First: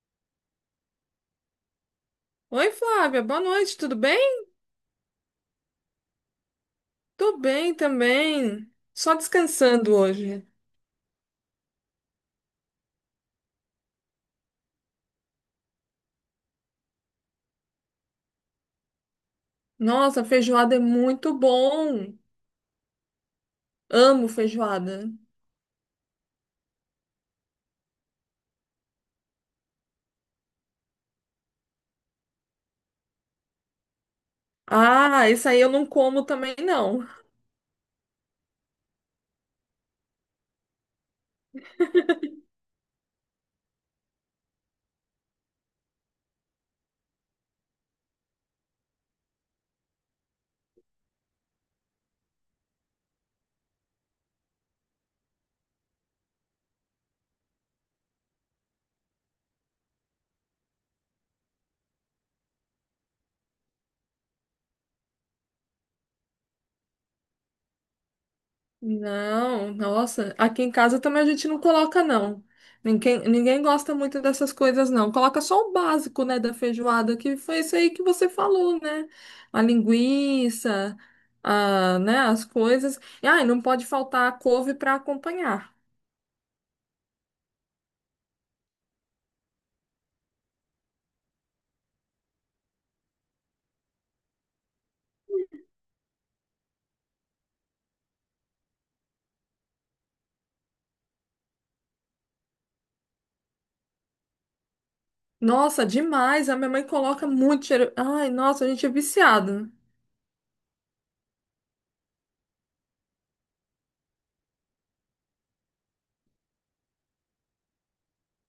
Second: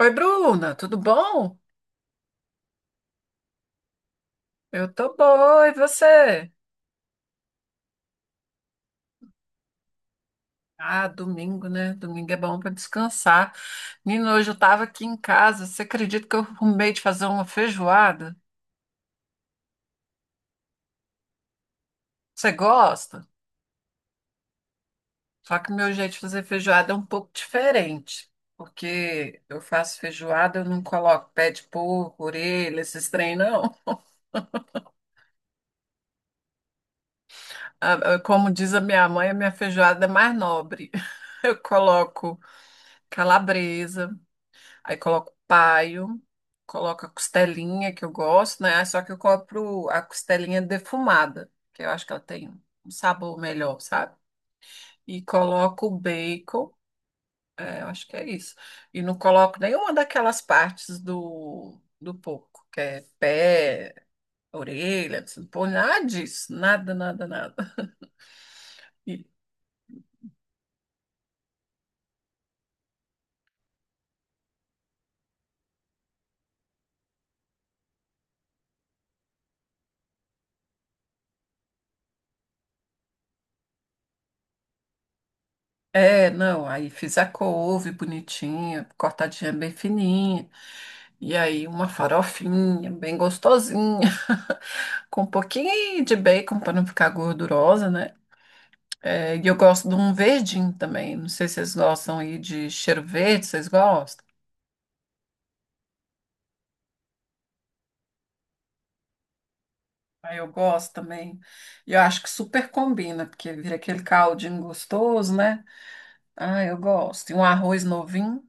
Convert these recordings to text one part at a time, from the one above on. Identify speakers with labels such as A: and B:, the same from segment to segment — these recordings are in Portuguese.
A: Oi, Bruna, tudo bom?
B: Oi, Flávia, boa noite, tudo bem?
A: Eu tô boa, e você?
B: Tô bem também. Só descansando hoje.
A: Ah, domingo, né? Domingo é bom para descansar. Menino, hoje eu tava aqui em casa. Você acredita que eu arrumei de fazer uma feijoada?
B: Nossa, feijoada é muito bom.
A: Você gosta?
B: Amo feijoada.
A: Só que o meu jeito de fazer feijoada é um pouco diferente, porque eu faço feijoada, eu não coloco pé de porco, orelha, esses trem, não.
B: Ah, isso aí eu não como também não.
A: Como diz a minha mãe, a minha feijoada é mais nobre. Eu coloco calabresa. Aí coloco paio, coloco a costelinha que eu gosto, né? Só que eu compro a costelinha defumada, que eu acho que ela tem um sabor melhor, sabe? E coloco o bacon, é, eu acho que é isso. E não coloco nenhuma daquelas partes do porco, que é pé, orelha, não põe nada disso, nada, nada, nada. E-
B: Não, nossa, aqui em casa também a gente não coloca não. Ninguém gosta muito dessas coisas não. Coloca só o básico, né, da feijoada, que foi isso aí que você falou, né? A linguiça, a, né, as coisas. E, e não pode faltar a couve para acompanhar.
A: É, não, aí fiz a couve bonitinha, cortadinha bem fininha. E aí uma farofinha bem gostosinha, com um pouquinho de bacon para não ficar gordurosa, né? É, e eu gosto de um verdinho também. Não sei se vocês gostam aí de cheiro verde, vocês gostam?
B: Nossa, demais. A minha mãe coloca muito cheiro. Ai, nossa, a gente é viciado.
A: Aí eu gosto também. E eu acho que super combina, porque vira aquele caldinho gostoso, né? Ah, eu gosto. E um arroz novinho.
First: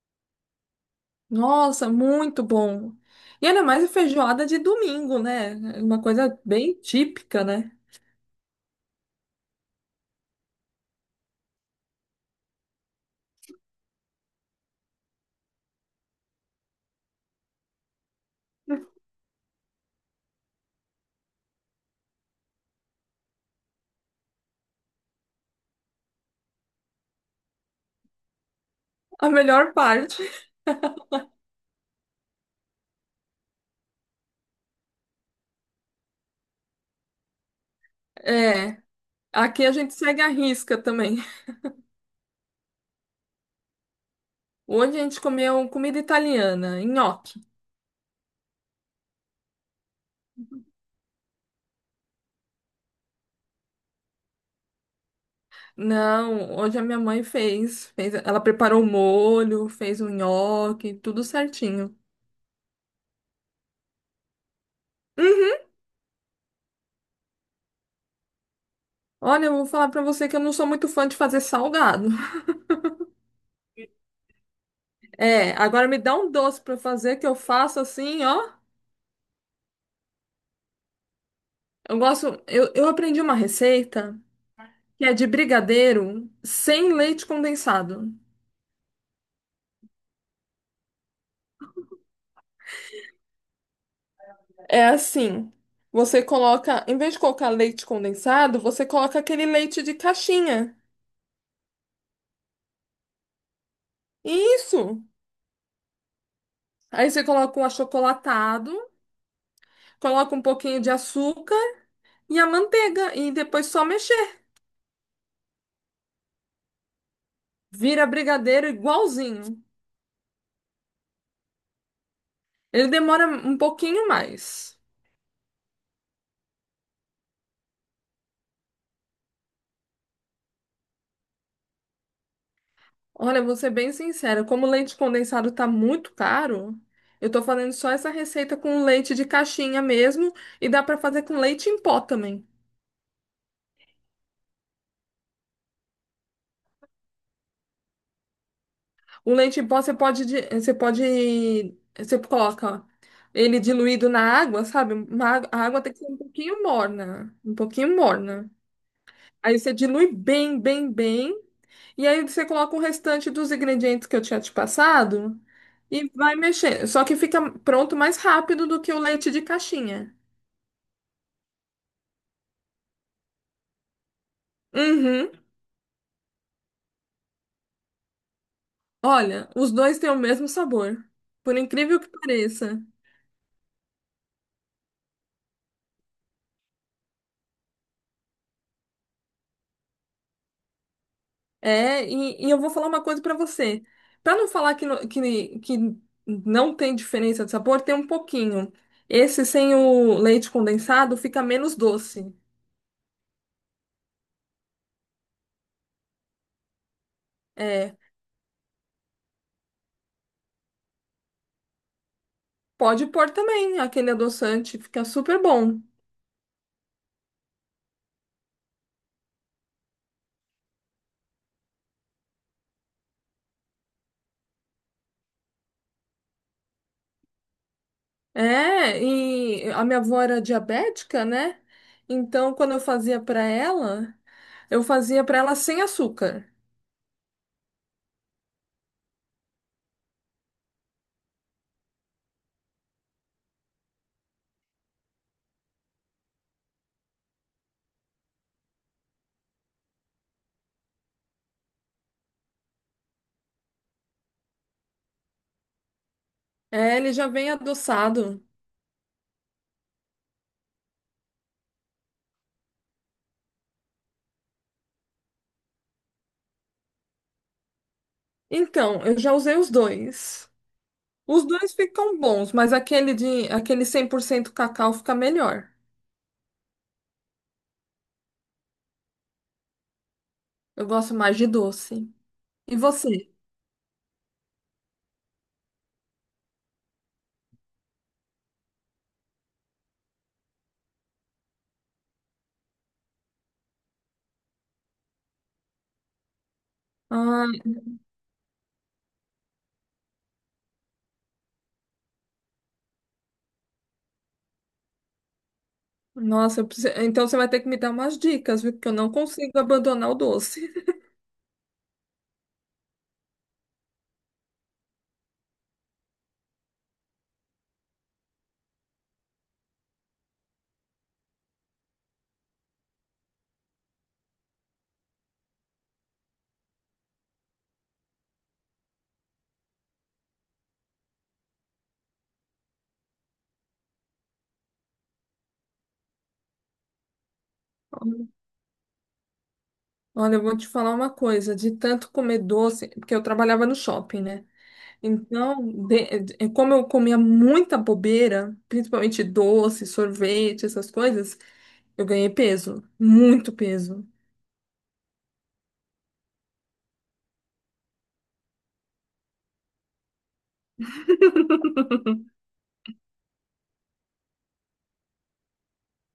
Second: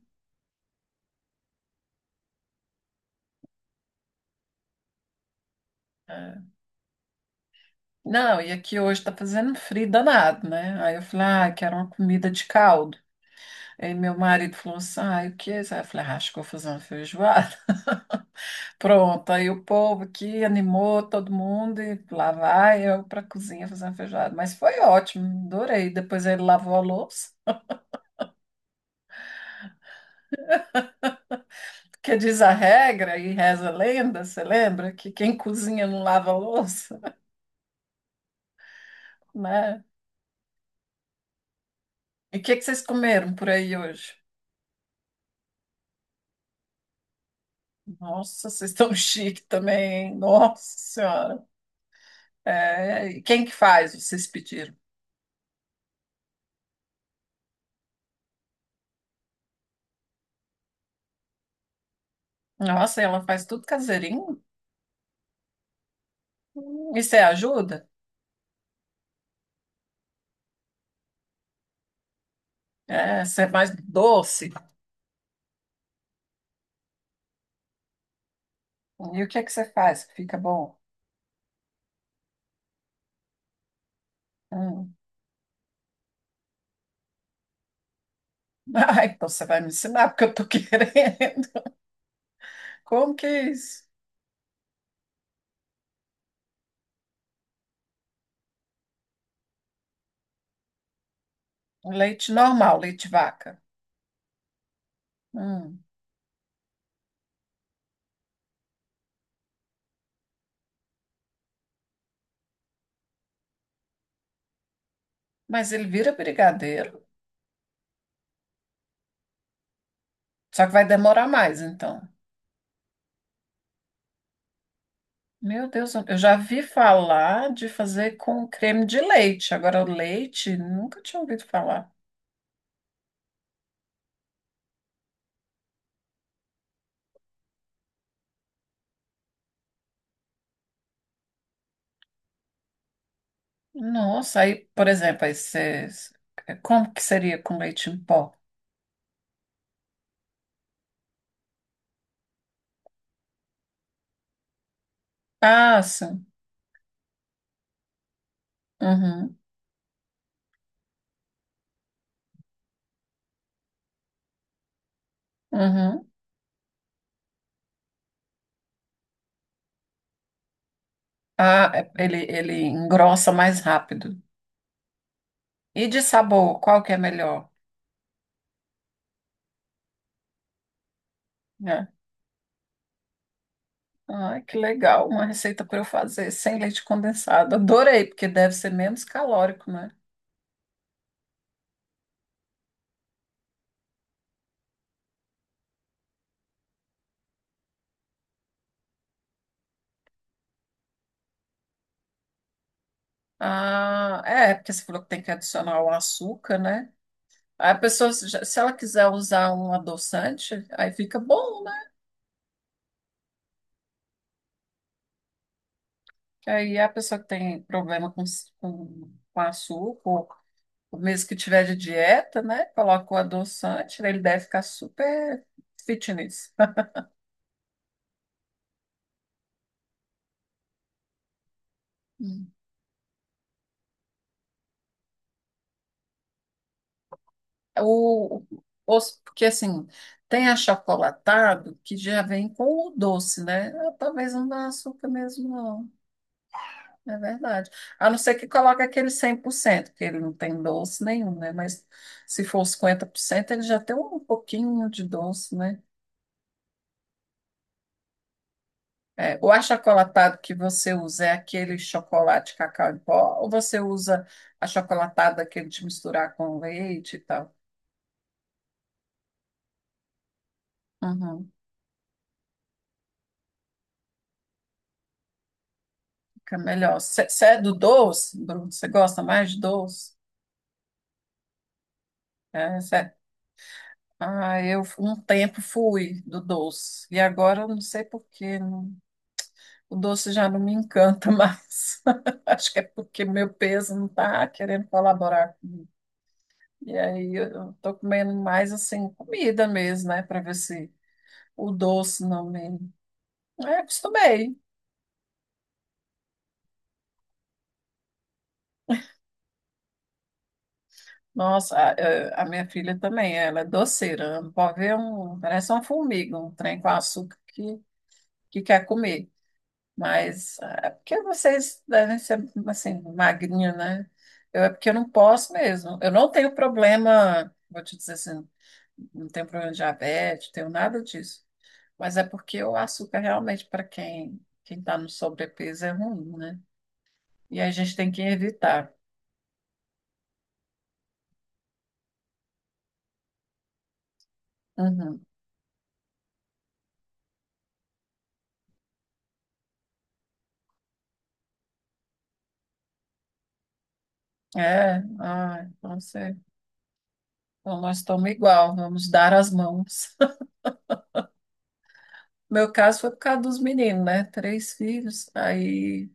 B: Nossa, muito bom. E ainda mais a feijoada de domingo, né? É uma coisa bem típica, né?
A: Não, e aqui hoje tá fazendo frio danado, né? Aí eu falei, ah, quero uma comida de caldo. Aí meu marido falou assim, ah, e o que? É, aí eu falei, ah, acho que vou fazer uma feijoada. Pronto, aí o povo aqui animou todo mundo e lá vai eu pra cozinha fazer uma feijoada. Mas foi ótimo, adorei. Depois ele lavou a louça,
B: A melhor parte.
A: porque diz a regra e reza a lenda, você lembra? Que quem cozinha não lava a louça,
B: É, aqui a
A: né?
B: gente segue a risca também.
A: E o que que vocês comeram por aí hoje?
B: Hoje a gente comeu comida italiana, nhoque.
A: Nossa, vocês estão chique também, hein? Nossa Senhora. É, e quem que faz? Vocês pediram.
B: Não, hoje a minha mãe fez, ela preparou o molho, fez o nhoque, tudo certinho.
A: Nossa, ela faz tudo caseirinho?
B: Uhum.
A: E você ajuda?
B: Olha, eu vou falar pra você que eu não sou muito fã de fazer salgado.
A: É, você é mais doce?
B: É, agora me dá um doce pra eu fazer que eu faço assim, ó.
A: E o que é que você faz que fica bom?
B: Eu aprendi uma receita
A: Hum.
B: que é de brigadeiro sem leite condensado.
A: Ah, então você vai me ensinar, porque eu tô querendo. Como que é isso?
B: É assim, você coloca, em vez de colocar leite condensado, você coloca aquele leite de caixinha.
A: Leite normal, leite de vaca.
B: Isso.
A: Hum.
B: Aí você coloca um achocolatado, coloca um pouquinho de açúcar e a manteiga e depois só mexer.
A: Mas ele vira brigadeiro.
B: Vira brigadeiro igualzinho.
A: Só que vai demorar mais, então.
B: Ele demora um pouquinho mais.
A: Meu Deus, eu já vi falar de fazer com creme de leite. Agora, leite, nunca tinha ouvido falar.
B: Olha, vou ser bem sincera, como o leite condensado tá muito caro, eu tô fazendo só essa receita com leite de caixinha mesmo e dá para fazer com leite em pó também.
A: Nossa, aí, por exemplo, como que seria com leite em pó?
B: O leite em pó você pode, você pode, você coloca ele diluído na água, sabe? A
A: Ah,
B: água tem que ser um
A: sim.
B: pouquinho morna, um pouquinho morna.
A: Uhum,
B: Aí você dilui bem, bem, bem. E aí você coloca o restante dos ingredientes que eu tinha te passado e
A: uhum.
B: vai mexendo. Só que fica pronto mais rápido do que o leite de caixinha.
A: Ah, é- ele engrossa mais rápido.
B: Uhum.
A: E de sabor, qual que é melhor?
B: Olha, os dois têm o mesmo sabor. Por
A: Né?
B: incrível que pareça.
A: Ai, que legal, uma receita para eu fazer sem leite condensado. Adorei, porque deve ser menos calórico, né?
B: É, e eu vou falar uma coisa pra você. Pra não falar que, que não tem diferença de sabor, tem um pouquinho. Esse sem o leite condensado fica menos doce.
A: Ah, é, porque você falou que tem que adicionar o açúcar, né? Aí a
B: É,
A: pessoa, se ela quiser usar um adoçante, aí fica bom.
B: pode pôr também aquele adoçante, fica super bom.
A: Aí a pessoa que tem problema com açúcar, ou mesmo que tiver de dieta, né? Coloca o adoçante, ele deve ficar super fitness.
B: É, e a minha avó era diabética, né?
A: Hum.
B: Então, quando eu fazia pra ela, eu fazia pra ela sem açúcar.
A: O, porque assim, tem achocolatado que já vem com o doce, né? Ah, talvez não dá açúcar mesmo, não. É verdade. A não ser que coloque aquele 100% que ele não tem doce nenhum, né? Mas se for 50% ele já tem um pouquinho de doce, né?
B: É, ele já vem adoçado.
A: É, o achocolatado que você usa é aquele chocolate cacau em pó, ou você usa achocolatado daquele de misturar com leite e tal?
B: Então, eu já usei os dois. Os
A: Uhum,
B: dois ficam bons, mas aquele 100% cacau fica melhor.
A: fica melhor. Você é do doce, Bruno? Você gosta mais de doce?
B: Eu gosto mais de doce. E
A: É, cê- é.
B: você?
A: Ah, eu um tempo fui do doce, e agora eu não sei por quê. O doce já não me encanta mais. Acho que é porque meu peso não está querendo colaborar. E aí
B: Ah,
A: eu estou comendo mais assim, comida mesmo, né? Para ver se. O doce, não lembro. É, acostumei.
B: nossa, então você vai ter que me dar umas dicas, viu? Porque eu não consigo abandonar o doce.
A: Nossa, a minha filha também, ela é doceira. Não pode ver um, parece uma formiga, um trem com açúcar que quer comer. Mas ah, é porque vocês devem ser assim, magrinho, né? Eu, é porque eu não posso mesmo. Eu não tenho problema, vou te dizer assim, não tenho problema de diabetes, tenho nada disso. Mas é porque o açúcar realmente, para quem está no sobrepeso, é ruim, né? E a gente tem que evitar.
B: Olha, eu vou te falar uma coisa, de tanto comer doce, porque eu trabalhava no shopping, né?
A: Uhum.
B: Então, como eu comia muita bobeira, principalmente doce, sorvete, essas coisas, eu ganhei peso, muito peso.
A: É, ah, então, você, então nós estamos igual, vamos dar as mãos. Meu caso foi por causa dos meninos, né? Três filhos, aí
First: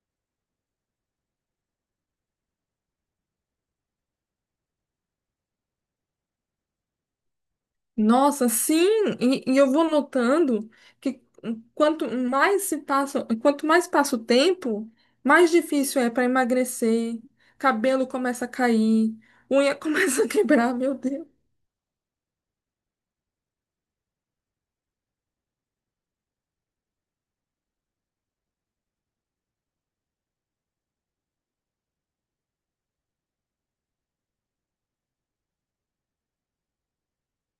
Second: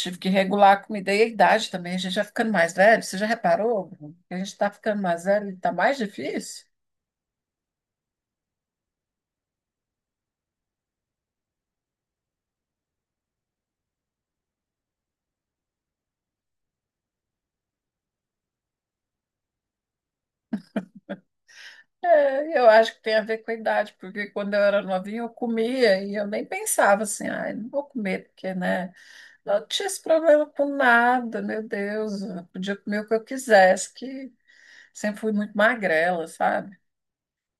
A: tive que regular a comida e a idade também. A gente já ficando mais velho, você já reparou? Bruno, que a gente está ficando mais velho e está mais difícil?
B: Nossa, sim, e eu vou notando que quanto mais se passa, quanto mais passa o tempo, mais difícil é para emagrecer, cabelo começa a cair, unha começa a quebrar, meu Deus.
A: É, eu acho que tem a ver com a idade, porque quando eu era novinha eu comia e eu nem pensava assim, ai, não vou comer, porque, né? Não tinha esse problema com nada, meu Deus, eu podia comer o que eu quisesse, que sempre fui muito magrela, sabe?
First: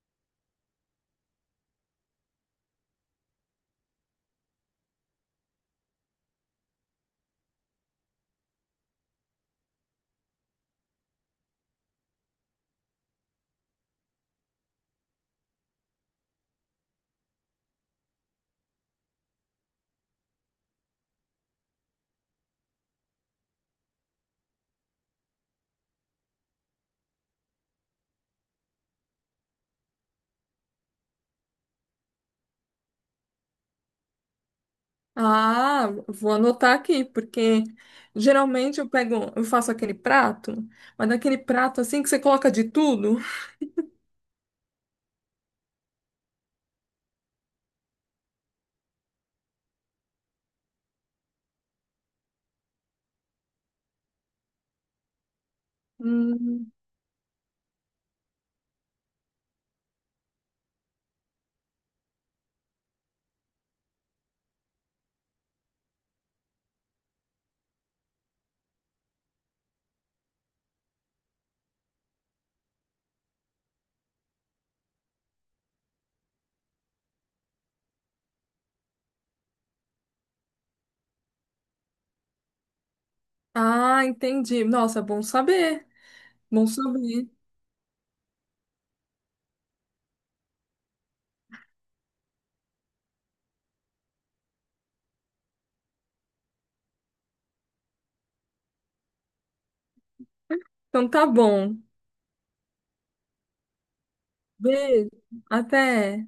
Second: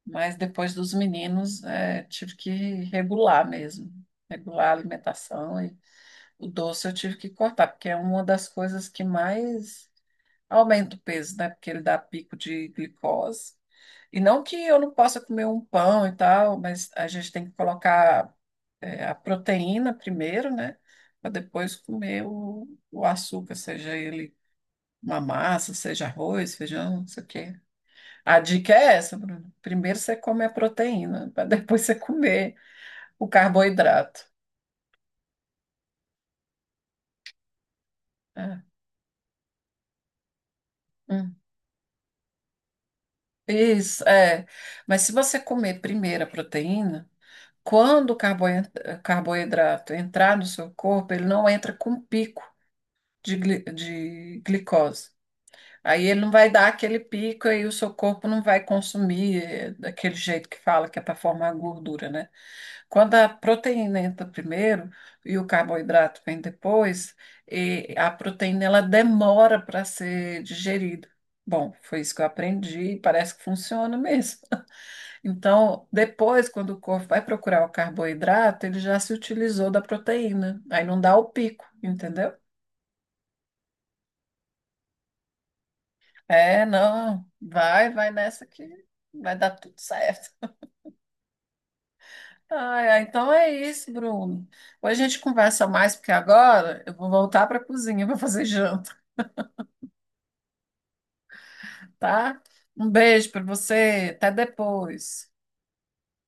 A: Mas depois dos meninos, é, tive que regular mesmo, regular a alimentação e o doce eu tive que cortar, porque é uma das coisas que mais aumenta o peso, né? Porque ele dá pico de glicose. E não que eu não possa comer um pão e tal, mas a gente tem que colocar, é, a proteína primeiro, né? Para depois comer o açúcar, seja ele uma massa, seja arroz, feijão, não sei o quê. A dica é essa, Bruno. Primeiro você come a proteína, para depois você comer o carboidrato.
B: Ah, vou anotar aqui, porque
A: É.
B: geralmente eu pego, eu faço aquele prato, mas
A: Hum.
B: daquele prato assim que você coloca de tudo.
A: Isso, é. Mas se você comer primeiro a proteína, quando o carboidrato entrar no seu corpo, ele não entra com pico de, de glicose. Aí ele não vai dar
B: Hum.
A: aquele pico e o seu corpo não vai consumir é, daquele jeito que fala que é para formar gordura, né? Quando a proteína entra primeiro e o carboidrato vem depois, e a proteína ela demora para ser digerida. Bom, foi isso que eu aprendi e parece que funciona mesmo. Então, depois, quando o corpo vai procurar o carboidrato, ele já se utilizou da proteína. Aí não dá o pico, entendeu?
B: Ah, entendi. Nossa, bom saber,
A: É,
B: bom
A: não,
B: saber.
A: vai, vai nessa que vai dar tudo certo. Ai, ai, então é isso, Bruno. Hoje a gente conversa mais, porque agora eu vou voltar para a cozinha para fazer janta.
B: Então tá bom.
A: Tá? Um beijo para você, até
B: Beijo,
A: depois.
B: até.